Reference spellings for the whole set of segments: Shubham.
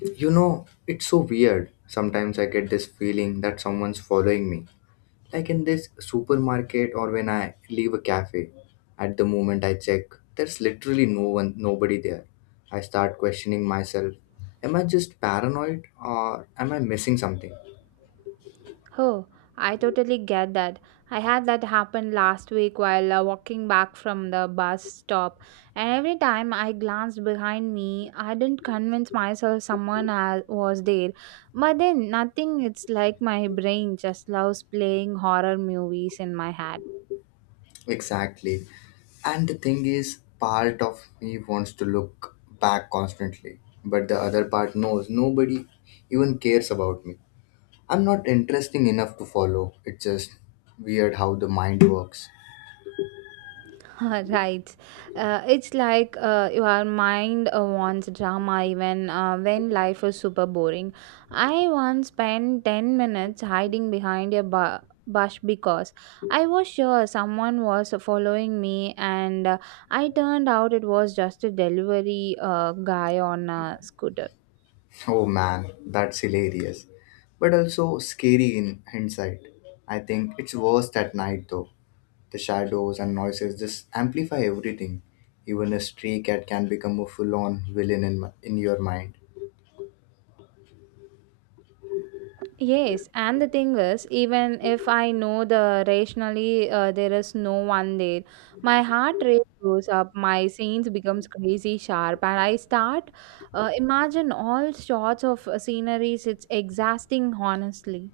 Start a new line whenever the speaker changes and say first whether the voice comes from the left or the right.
left: You know, it's so weird. Sometimes I get this feeling that someone's following me, like in this supermarket or when I leave a cafe. At the moment I check, there's literally no one, nobody there. I start questioning myself. Am I just paranoid or am I missing something?
right: Oh, I totally get that. I had that happen last week while walking back from the bus stop, and every time I glanced behind me, I didn't convince myself someone else was there. But then, nothing, it's like my brain just loves playing horror movies in my head.
left: Exactly. And the thing is, part of me wants to look back constantly, but the other part knows nobody even cares about me. I'm not interesting enough to follow. It's just weird how the mind works.
right: Right. It's like your mind wants drama even when life is super boring. I once spent 10 minutes hiding behind a bush because I was sure someone was following me, and I turned out it was just a delivery guy on a scooter.
left: Oh man, that's hilarious. But also scary in hindsight. I think it's worst at night though. The shadows and noises just amplify everything. Even a stray cat can become a full on villain in, in your mind.
right: Yes, and the thing is, even if I know the rationally there is no one there, my heart rate goes up, my scenes becomes crazy sharp, and I start imagine all sorts of sceneries. It's exhausting, honestly.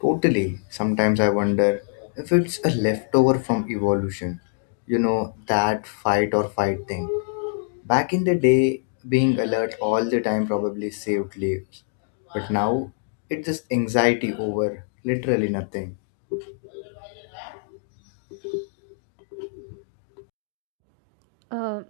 left: Totally. Sometimes I wonder if it's a leftover from evolution. You know, that fight or fight thing. Back in the day, being alert all the time probably saved lives. But now, it's just anxiety over literally nothing.
right: Uh,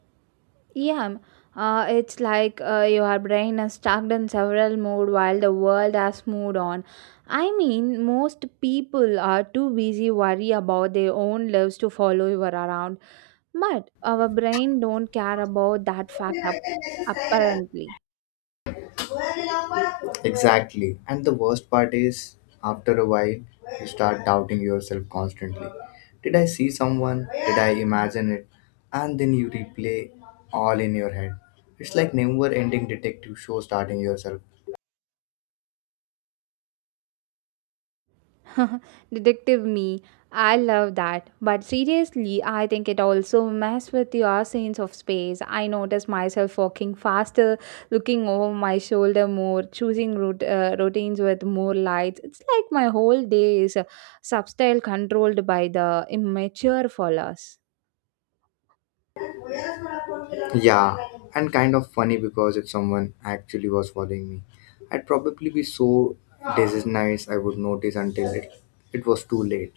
right: Yeah, it's like your brain is stuck in several mode while the world has moved on. I mean, most people are too busy worry about their own lives to follow you around, but our brain don't care about that fact apparently.
left: Exactly. And the worst part is, after a while, you start doubting yourself constantly. Did I see someone? Did I imagine it? And then you replay all in your head. It's like never ending detective show starting yourself.
right: Detective me. I love that. But seriously, I think it also messes with your sense of space. I notice myself walking faster, looking over my shoulder more, choosing routines with more lights. It's like my whole day is substyle controlled by the immature followers.
left: Yeah, and kind of funny because if someone actually was following me, I'd probably be so disorganized I would notice until it was too late.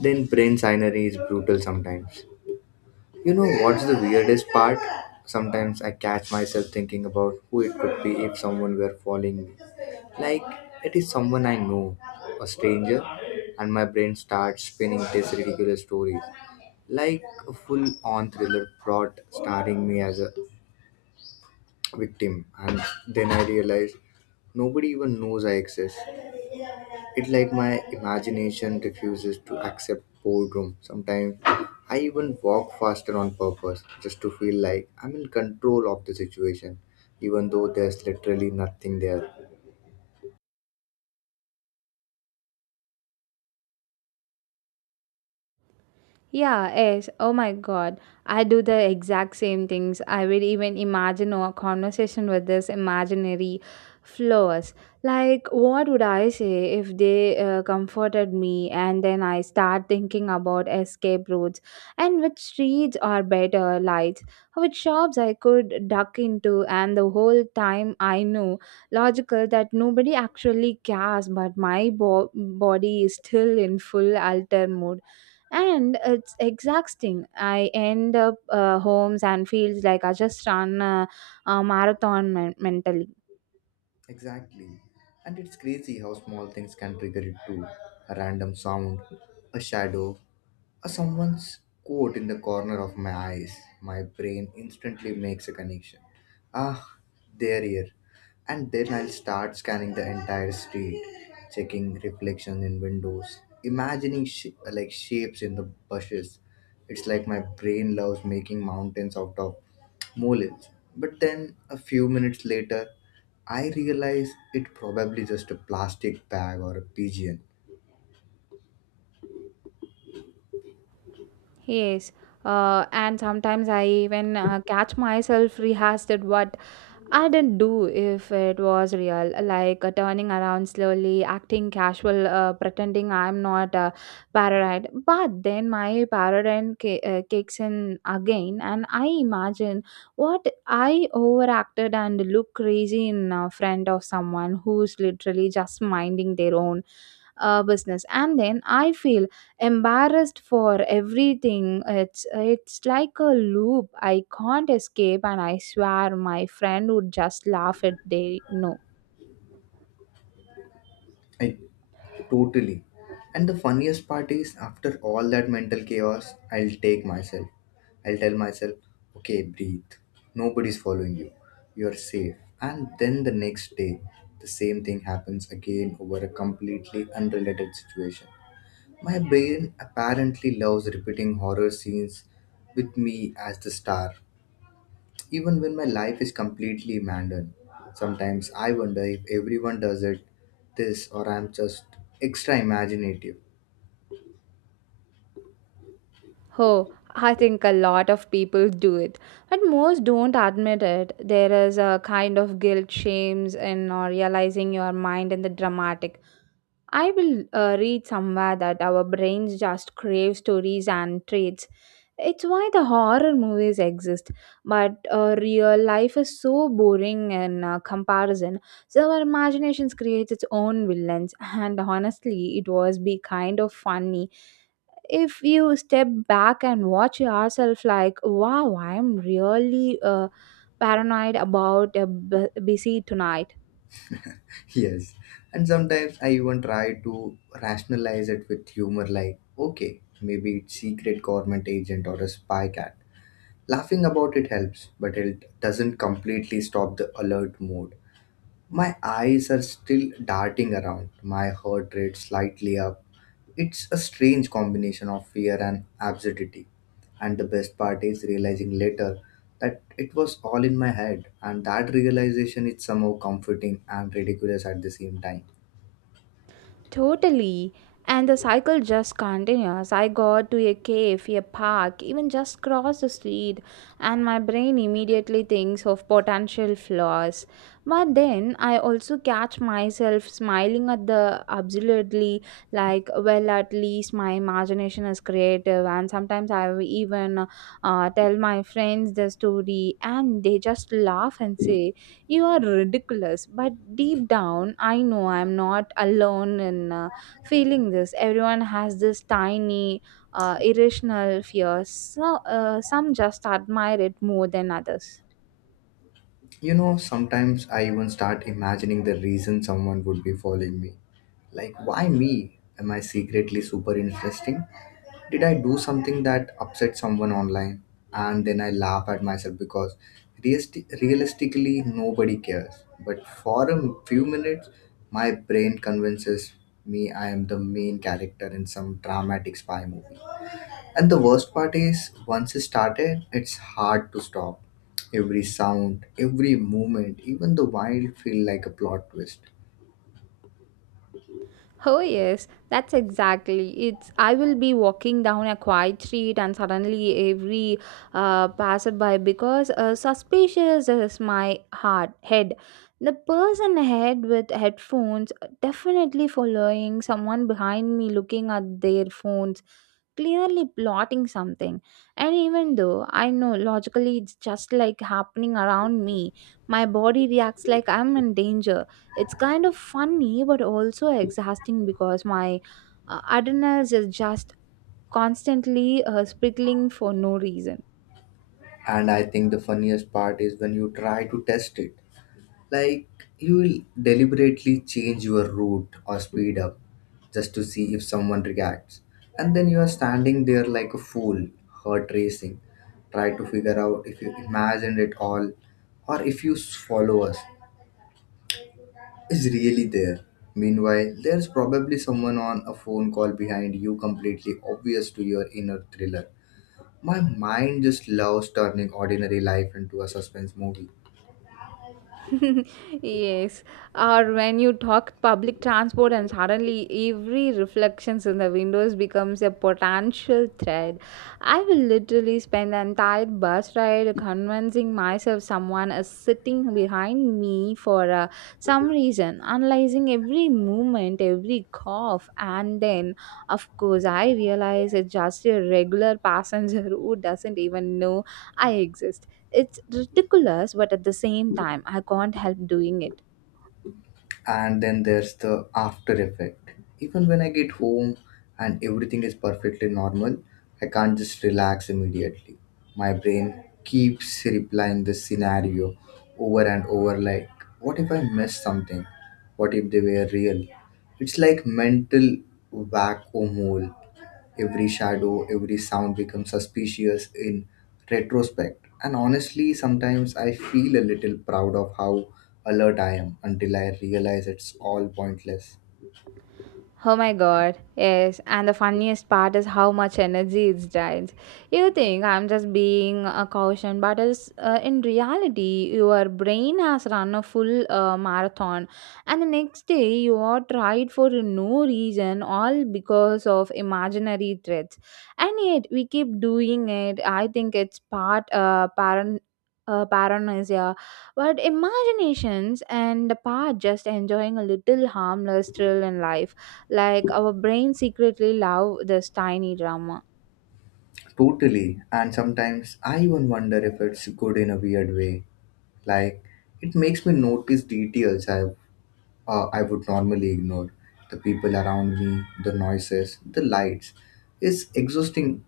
left: Then brain signery is brutal sometimes. You know what's the weirdest part? Sometimes I catch myself thinking about who it could be if someone were following me. Like it is someone I know, a stranger, and my brain starts spinning these ridiculous stories like a full on thriller plot starring me as a victim. And then I realized nobody even knows I exist. It's like my imagination refuses to accept boredom. Sometimes I even walk faster on purpose just to feel like I'm in control of the situation, even though there's literally nothing there.
right: Yeah, yes. Oh my God. I do the exact same things. I will even imagine a conversation with this imaginary flowers. Like, what would I say if they comforted me, and then I start thinking about escape routes and which streets are better lights, which shops I could duck into, and the whole time I know logical that nobody actually cares, but my body is still in full alter mode, and it's exhausting. I end up homes and feels like I just run a marathon mentally.
left: Exactly. And it's crazy how small things can trigger it too. A random sound, a shadow, someone's quote in the corner of my eyes. My brain instantly makes a connection. Ah, there here. And then I'll start scanning the entire street, checking reflections in windows, imagining like shapes in the bushes. It's like my brain loves making mountains out of molehills. But then a few minutes later, I realize it probably just a plastic bag or a pigeon.
right: Yes, and sometimes I even catch myself rehearsed what I didn't do if it was real, like turning around slowly, acting casual, pretending I'm not paranoid. But then my paranoid kicks in again, and I imagine what I overacted and look crazy in front of someone who's literally just minding their own business. And then I feel embarrassed for everything. It's like a loop I can't escape, and I swear my friend would just laugh at they no.
left: I totally. And the funniest part is, after all that mental chaos, I'll take myself. I'll tell myself, okay, breathe. Nobody's following you. You're safe. And then the next day, the same thing happens again over a completely unrelated situation. My brain apparently loves repeating horror scenes with me as the star. Even when my life is completely mandarin, sometimes I wonder if everyone does it this or I'm just extra imaginative.
right: Oh, I think a lot of people do it, but most don't admit it. There is a kind of guilt shames in or realizing your mind in the dramatic. I will read somewhere that our brains just crave stories and traits. It's why the horror movies exist, but real life is so boring in comparison. So our imaginations creates its own villains, and honestly, it was be kind of funny if you step back and watch yourself. Like, wow, I'm really paranoid about a busy tonight.
left: Yes, and sometimes I even try to rationalize it with humor like, okay, maybe it's secret government agent or a spy cat. Laughing about it helps, but it doesn't completely stop the alert mode. My eyes are still darting around, my heart rate slightly up. It's a strange combination of fear and absurdity. And the best part is realizing later that it was all in my head, and that realization is somehow comforting and ridiculous at the same time.
right: Totally. And the cycle just continues. I got to a cave, a park, even just cross the street, and my brain immediately thinks of potential flaws. But then I also catch myself smiling at the absurdly, like, well, at least my imagination is creative. And sometimes I will even tell my friends the story, and they just laugh and
left: You
right: say, you are ridiculous. But deep down I know I'm not alone in feeling this. Everyone has this tiny irrational fears, so, some just admire it more than others.
left: know, sometimes I even start imagining the reason someone would be following me. Like, why me? Am I secretly super interesting? Did I do something that upset someone online? And then I laugh at myself because realistically nobody cares. But for a few minutes, my brain convinces me I am the main character in some dramatic spy movie. And the worst part is, once it started, it's hard to stop. Every sound, every movement, even the wild feel like a plot twist.
right: Oh, yes, that's exactly. It's I will be walking down a quiet street, and suddenly every passerby because suspicious is my heart head. The person ahead with headphones definitely following, someone behind me looking at their phones clearly plotting something. And even though I know logically it's just like happening around me, my body reacts like I'm in danger. It's kind of funny but also exhausting because my adrenals is just constantly sprinkling for no reason.
left: And I think the funniest part is when you try to test it. Like you will deliberately change your route or speed up just to see if someone reacts. And then you are standing there like a fool, heart racing, try to figure out if you imagined it all or if you follow us is really there. Meanwhile, there's probably someone on a phone call behind you, completely obvious to your inner thriller. My mind just loves turning ordinary life into a suspense movie.
right: Yes, or when you talk public transport and suddenly every reflections in the windows becomes a potential threat. I will literally spend the entire bus ride convincing myself someone is sitting behind me for some reason, analyzing every movement, every cough. And then, of course, I realize it's just a regular passenger who doesn't even know I exist. It's ridiculous, but at the same time, I can't help doing it.
left: And then there's the after effect. Even when I get home and everything is perfectly normal, I can't just relax immediately. My brain keeps replying the scenario over and over, like what if I missed something, what if they were real. It's like mental vacuum hole. Every shadow, every sound becomes suspicious in retrospect. And honestly, sometimes I feel a little proud of how alert I am until I realize it's all pointless.
right: Oh my god, yes. And the funniest part is how much energy it drains. You think I'm just being a caution, but is in reality, your brain has run a full marathon, and the next day you are tired for no reason, all because of imaginary threats. And yet we keep doing it. I think it's part parent. Paranoia, but imaginations and the part just enjoying a little harmless thrill in life, like our brain secretly love this tiny drama.
left: Totally. And sometimes I even wonder if it's good in a weird way. Like, it makes me notice details I would normally ignore. The people around me, the noises, the lights. It's exhausting.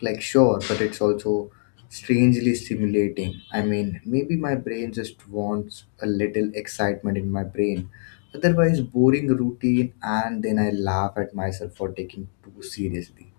left: Like, sure, but it's also strangely stimulating. I mean, maybe my brain just wants a little excitement in my brain. Otherwise, boring routine, and then I laugh at myself for taking too seriously.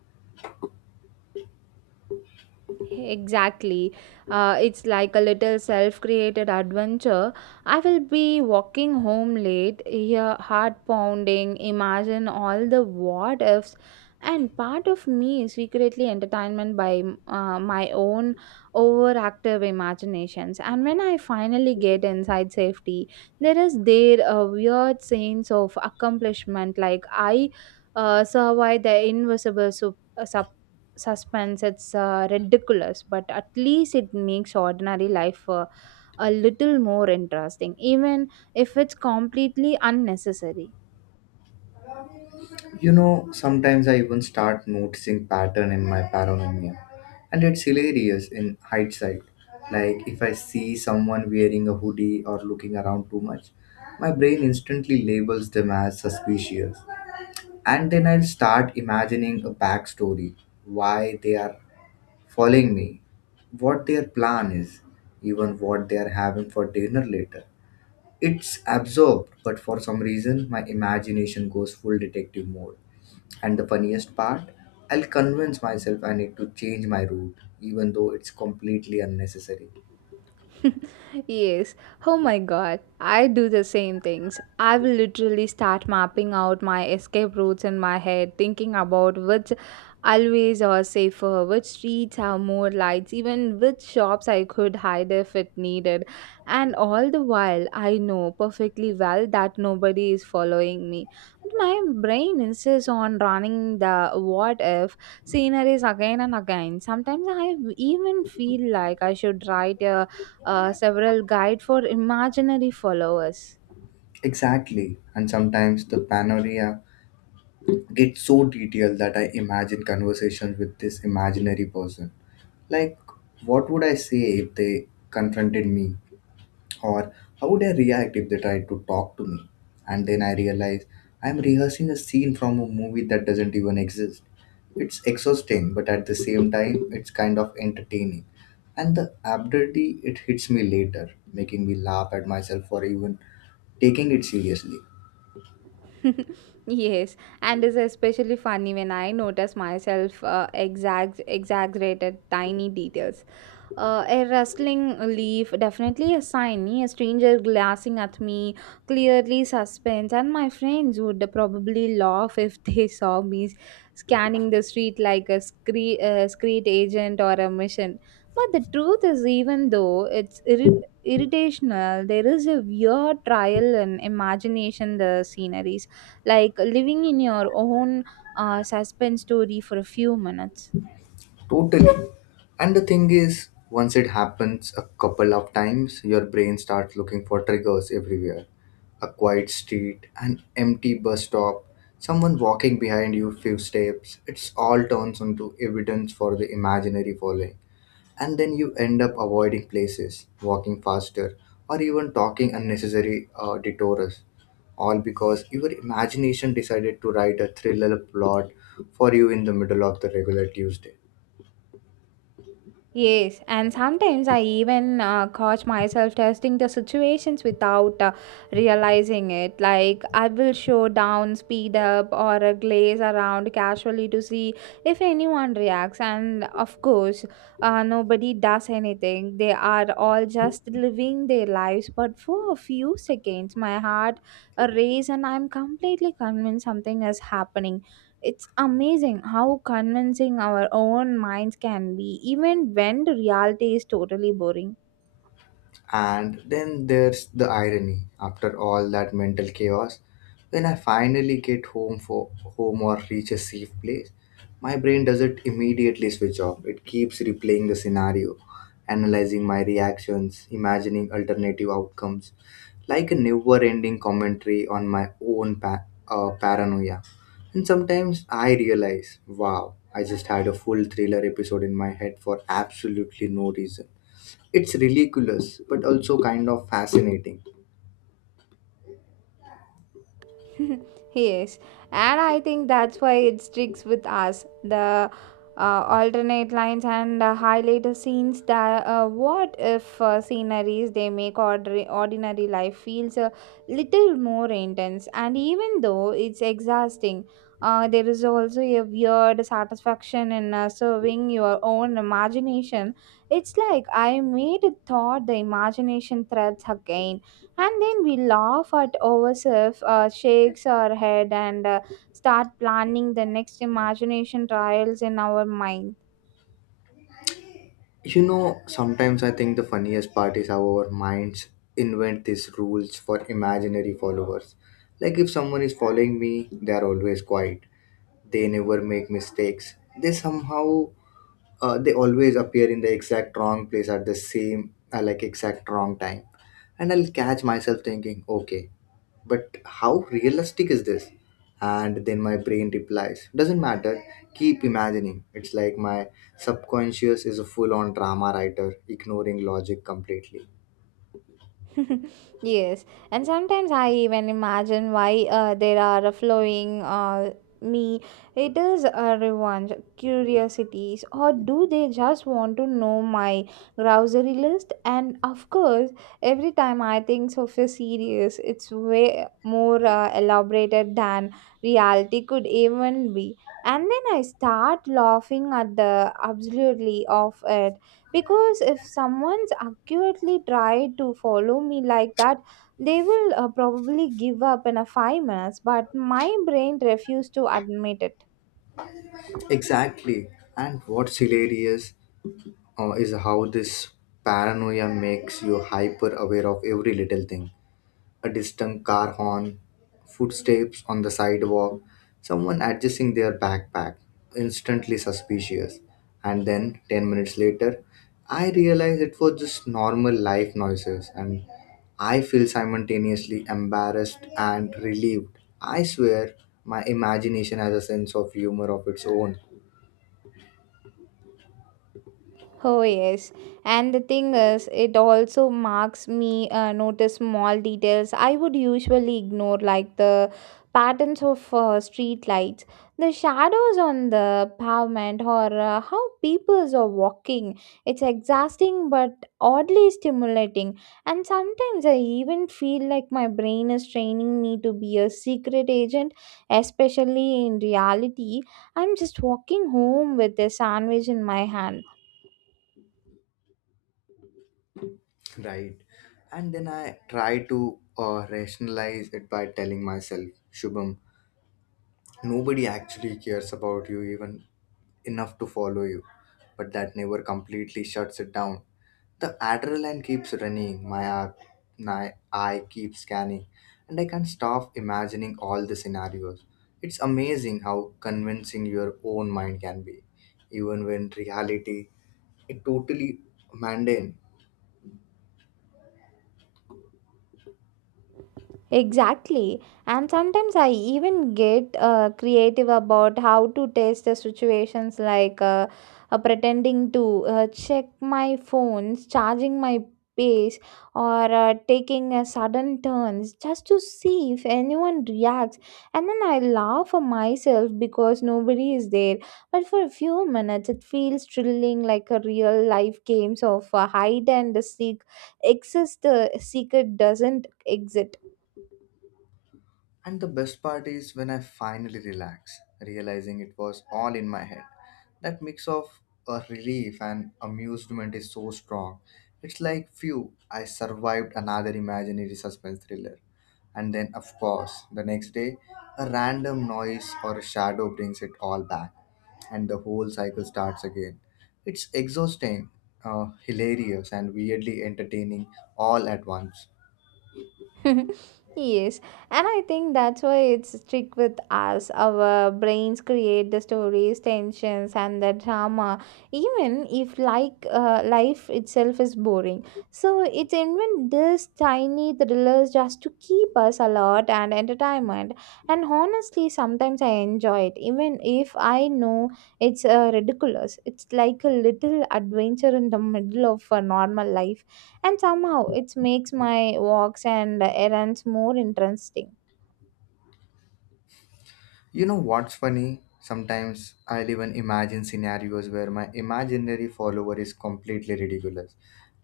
right: Exactly. It's like a little self created adventure. I will be walking home late, hear heart pounding, imagine all the what ifs. And part of me is secretly entertainment by my own overactive imaginations. And when I finally get inside safety, there is there a weird sense of accomplishment, like I survived the invisible suspense. It's ridiculous, but at least it makes ordinary life a little more interesting, even if it's completely unnecessary.
left: You know, sometimes I even start noticing pattern in my paranoia, and it's hilarious in hindsight. Like if I see someone wearing a hoodie or looking around too much, my brain instantly labels them as suspicious. And then I'll start imagining a backstory why they are following me, what their plan is, even what they are having for dinner later. It's absorbed, but for some reason, my imagination goes full detective mode. And the funniest part, I'll convince myself I need to change my route, even though it's completely unnecessary.
right: Yes. Oh my god. I do the same things. I will literally start mapping out my escape routes in my head, thinking about which allways are safer, which streets have more lights, even which shops I could hide if it needed. And all the while, I know perfectly well that nobody is following me. My brain insists on running the what if sceneries again and again. Sometimes I even feel like I should write a several guide for imaginary followers.
left: Exactly, and sometimes the panorama gets so detailed that I imagine conversations with this imaginary person. Like, what would I say if they confronted me? Or how would I react if they tried to talk to me? And then I realize I'm rehearsing a scene from a movie that doesn't even exist. It's exhausting, but at the same time, it's kind of entertaining. And the absurdity, it hits me later, making me laugh at myself for even taking it seriously.
right: Yes, and it's especially funny when I notice myself exaggerated tiny details. A rustling leaf, definitely a sign, a stranger glancing at me, clearly suspense, and my friends would probably laugh if they saw me scanning the street like a street agent or a mission. But the truth is, even though it's irritational, there is a weird trial and imagination the sceneries, like living in your own suspense story for a few minutes.
left: Totally. And the thing is, once it happens a couple of times, your brain starts looking for triggers everywhere. A quiet street, an empty bus stop, someone walking behind you few steps. It's all turns into evidence for the imaginary following. And then you end up avoiding places, walking faster, or even talking unnecessary detours. All because your imagination decided to write a thriller plot for you in the middle of the regular Tuesday.
right: Yes, and sometimes I even catch myself testing the situations without realizing it. Like, I will show down, speed up, or glaze around casually to see if anyone reacts. And of course, nobody does anything. They are all just living their lives. But for a few seconds, my heart races, and I'm completely convinced something is happening. It's amazing how convincing our own minds can be, even when the reality is totally boring.
left: And then there's the irony after all that mental chaos. When I finally get home for home or reach a safe place, my brain doesn't immediately switch off. It keeps replaying the scenario, analyzing my reactions, imagining alternative outcomes, like a never-ending commentary on my own paranoia. And sometimes I realize, wow, I just had a full thriller episode in my head for absolutely no reason. It's ridiculous, but also kind of fascinating.
right: Yes, and I think that's why it sticks with us. The alternate lines and the highlighter scenes, that what if sceneries, they make ordinary life feels a little more intense. And even though it's exhausting, there is also a weird satisfaction in serving your own imagination. It's like I made a thought the imagination threads again, and then we laugh at ourselves, shakes our head, and start planning the next imagination trials in our mind.
left: You know, sometimes I think the funniest part is how our minds invent these rules for imaginary followers. Like, if someone is following me, they are always quiet, they never make mistakes, they somehow they always appear in the exact wrong place at the same like exact wrong time. And I'll catch myself thinking, okay, but how realistic is this? And then my brain replies, doesn't matter, keep imagining. It's like my subconscious is a full on drama writer, ignoring logic completely.
right: Yes, and sometimes I even imagine why there are a flowing me. It is a revenge, curiosities, or do they just want to know my grocery list? And of course, every time I think so for serious, it's way more elaborated than reality could even be. And then I start laughing at the absolutely of it, because if someone's accurately tried to follow me like that, they will probably give up in a 5 minutes, but my brain refused to admit it.
left: Exactly. And what's hilarious is how this paranoia makes you hyper aware of every little thing. A distant car horn, footsteps on the sidewalk, someone adjusting their backpack, instantly suspicious. And then, 10 minutes later, I realized it was just normal life noises, and I feel simultaneously embarrassed and relieved. I swear, my imagination has a sense of humor of its own.
right: Oh yes, and the thing is, it also marks me notice small details I would usually ignore, like the patterns of street lights, the shadows on the pavement, or how people are walking. It's exhausting but oddly stimulating, and sometimes I even feel like my brain is training me to be a secret agent, especially in reality. I'm just walking home with a sandwich in my hand.
left: Right. And then I try to rationalize it by telling myself, Shubham, nobody actually cares about you even enough to follow you, but that never completely shuts it down. The adrenaline keeps running, my eye keeps scanning, and I can't stop imagining all the scenarios. It's amazing how convincing your own mind can be, even when reality is totally mundane.
right: Exactly. And sometimes I even get creative about how to test the situations, like pretending to check my phones, charging my pace, or taking a sudden turns just to see if anyone reacts. And then I laugh for myself because nobody is there. But for a few minutes, it feels thrilling, like a real life games of hide and seek, exist, secret doesn't exit.
left: And the best part is when I finally relax, realizing it was all in my head. That mix of a relief and amusement is so strong. It's like, phew, I survived another imaginary suspense thriller. And then, of course, the next day, a random noise or a shadow brings it all back, and the whole cycle starts again. It's exhausting, hilarious, and weirdly entertaining all at once.
right: Yes, and I think that's why it's strict with us. Our brains create the stories, tensions, and the drama, even if like life itself is boring. So it's invent this tiny thrillers just to keep us alert and entertainment. And honestly, sometimes I enjoy it, even if I know it's ridiculous. It's like a little adventure in the middle of a normal life and somehow it makes my walks and errands more interesting.
left: You know what's funny? Sometimes I'll even imagine scenarios where my imaginary follower is completely ridiculous.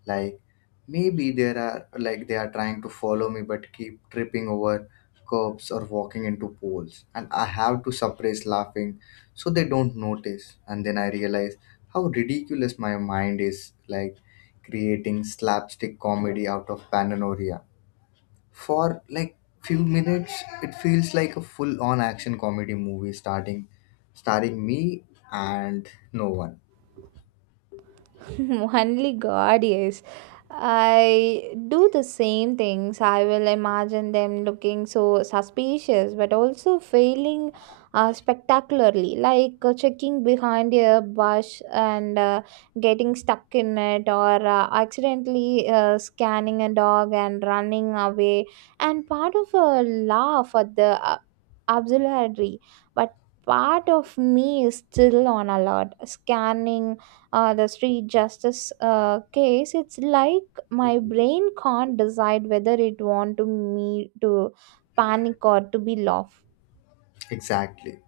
left: Like, maybe there are like they are trying to follow me but keep tripping over curbs or walking into poles, and I have to suppress laughing so they don't notice. And then I realize how ridiculous my mind is, creating slapstick comedy out of paranoia. For few minutes it feels like a full on action comedy movie starting starring me and no one.
right: Only god, yes, I do the same things. I will imagine them looking so suspicious, but also failing spectacularly, like checking behind a bush and getting stuck in it, or accidentally scanning a dog and running away. And part of a laugh at the absurdity, but part of me is still on alert, scanning the street justice case it's like my brain can't decide whether it want to me to panic or to be laugh.
left: Exactly.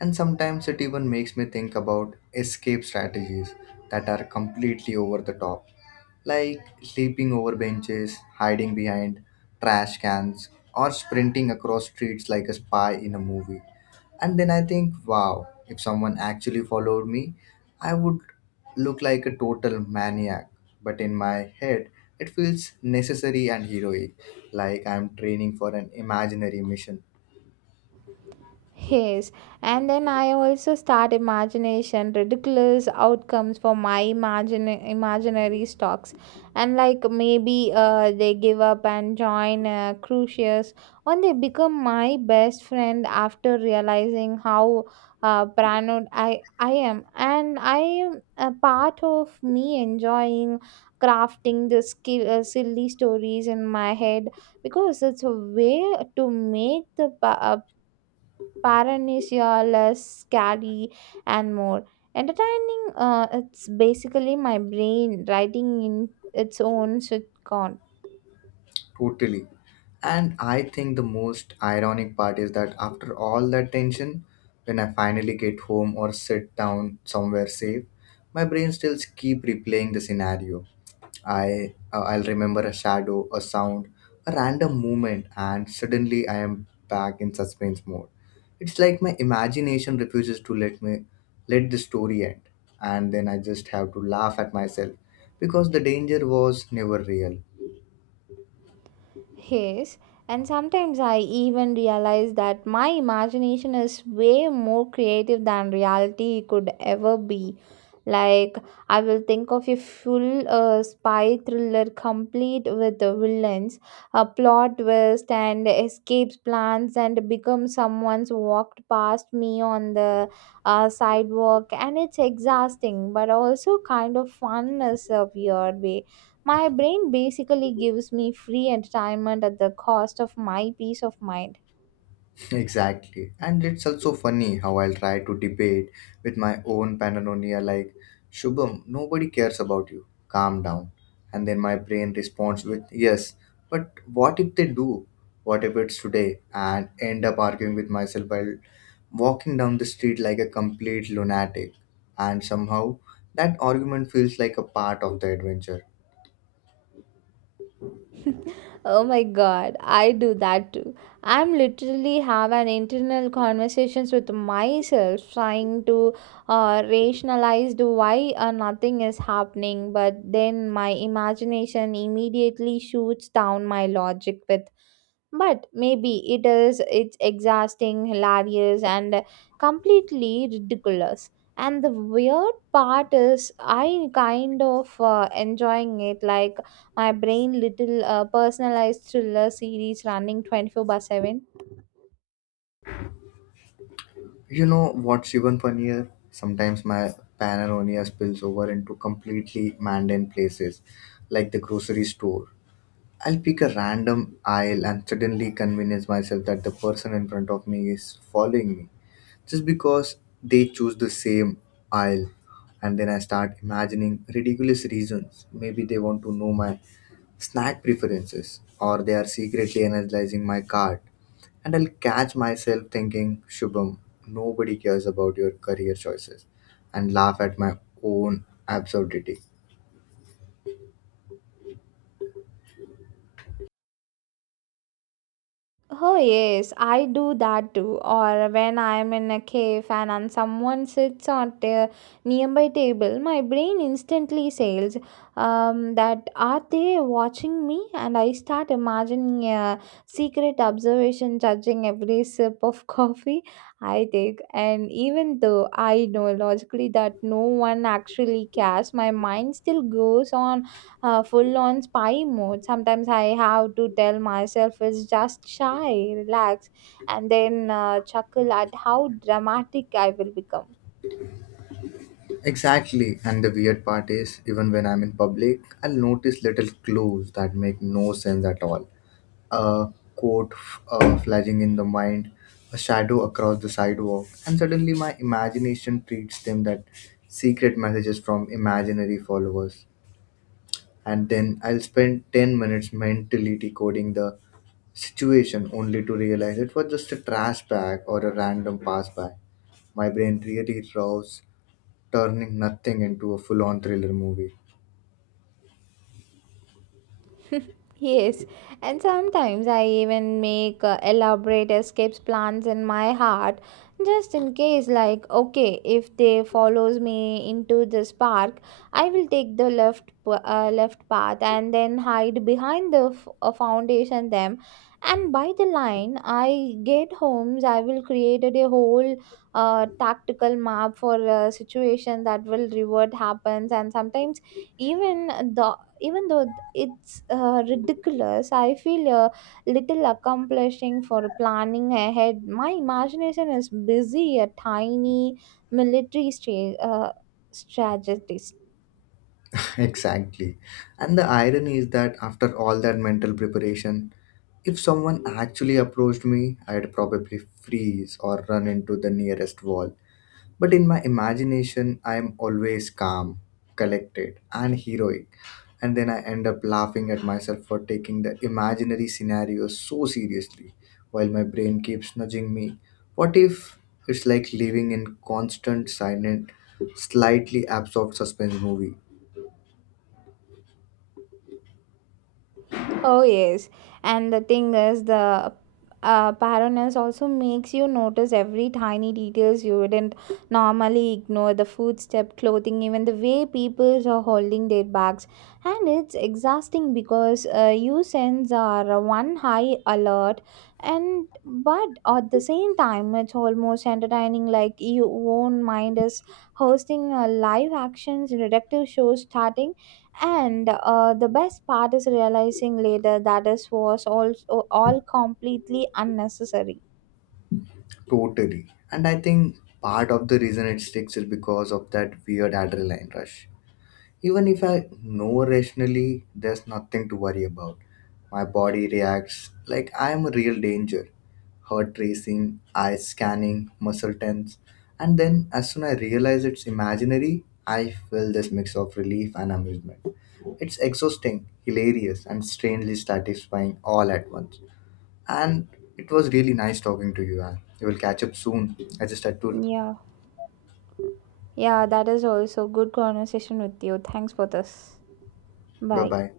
left: And sometimes it even makes me think about escape strategies that are completely over the top, like sleeping over benches, hiding behind trash cans, or sprinting across streets like a spy in a movie. And then I think, wow, if someone actually followed me, I would look like a total maniac. But in my head, it feels necessary and heroic, like I'm training for an imaginary mission.
right: Yes, and then I also start imagination ridiculous outcomes for my imagine imaginary stocks, and like maybe they give up and join crucius, or they become my best friend after realizing how paranoid I am, and I am a part of me enjoying crafting the skill silly stories in my head because it's a way to make the Paranesia, less scary, and more entertaining. It's basically my brain writing in its own sitcom.
left: Totally. And I think the most ironic part is that after all that tension, when I finally get home or sit down somewhere safe, my brain still keep replaying the scenario. I'll remember a shadow, a sound, a random movement, and suddenly I am back in suspense mode. It's like my imagination refuses to let me let the story end, and then I just have to laugh at myself because the danger was never real.
right: Yes, and sometimes I even realize that my imagination is way more creative than reality could ever be. Like, I will think of a full spy thriller complete with the villains, a plot twist, and escapes plans, and become someone's walked past me on the sidewalk. And it's exhausting, but also kind of fun is a weird way my brain basically gives me free entertainment at the cost of my peace of mind.
left: Exactly. And it's also funny how I'll try to debate with my own paranoia, like, Shubham, nobody cares about you. Calm down. And then my brain responds with, yes, but what if they do? What if it's today? And end up arguing with myself while walking down the street like a complete lunatic. And somehow, that argument feels like a part of the adventure.
right: Oh my god, I do that too. I'm literally have an internal conversations with myself trying to rationalize the why nothing is happening, but then my imagination immediately shoots down my logic with but maybe it is it's Exhausting, hilarious, and completely ridiculous. And the weird part is I kind of enjoying it, like my brain little personalized thriller series running 24 by 7.
left: You know what's even funnier? Sometimes my paranoia spills over into completely mundane places, like the grocery store. I'll pick a random aisle and suddenly convince myself that the person in front of me is following me just because they choose the same aisle. And then I start imagining ridiculous reasons. Maybe they want to know my snack preferences, or they are secretly analyzing my cart, and I'll catch myself thinking, Shubham, nobody cares about your career choices, and laugh at my own absurdity.
right: Oh yes, I do that too. Or when I'm in a cave and someone sits on a nearby table, my brain instantly says, that are they watching me? And I start imagining a secret observation judging every sip of coffee I take. And even though I know logically that no one actually cares, my mind still goes on full on spy mode. Sometimes I have to tell myself it's just shy, relax, and then chuckle at how dramatic I will become.
left: Exactly, and the weird part is, even when I'm in public, I'll notice little clues that make no sense at all. A quote flashing in the mind, a shadow across the sidewalk, and suddenly my imagination treats them that secret messages from imaginary followers. And then I'll spend 10 minutes mentally decoding the situation only to realize it was just a trash bag or a random pass by. My brain really rows, turning nothing into a full on thriller movie.
right: Yes, and sometimes I even make elaborate escapes plans in my heart, just in case, like, okay, if they follows me into this park I will take the left path and then hide behind the foundation them, and by the line I get homes I will created a whole tactical map for a situation that will revert happens. And sometimes even the even though th- it's ridiculous, I feel a little accomplishing for planning ahead. My imagination is busy a tiny military stra- uh, strategist.
left: Exactly. And the irony is that after all that mental preparation, if someone actually approached me, I'd probably freeze or run into the nearest wall. But in my imagination, I am always calm, collected, and heroic. And then I end up laughing at myself for taking the imaginary scenario so seriously, while my brain keeps nudging me. What if? It's like living in constant, silent, slightly absorbed suspense movie?
right: Oh, yes. And the thing is, the paranoia also makes you notice every tiny details you wouldn't normally ignore: the footstep, clothing, even the way people are holding their bags. And it's exhausting because you sense are one high alert, and but at the same time, it's almost entertaining, like your own mind is hosting a live actions detective show starting, and the best part is realizing later that this was also all completely unnecessary.
left: Totally. And I think part of the reason it sticks is because of that weird adrenaline rush. Even if I know rationally there's nothing to worry about, my body reacts like I am a real danger. Heart racing, eyes scanning, muscle tense. And then, as soon I realize it's imaginary, I feel this mix of relief and amusement. It's exhausting, hilarious, and strangely satisfying all at once. And it was really nice talking to you, Anne. We will catch up soon. I just had to.
right: Yeah. Yeah, that is also good conversation with you. Thanks for this.
left: Bye
right: Bye.
left: bye.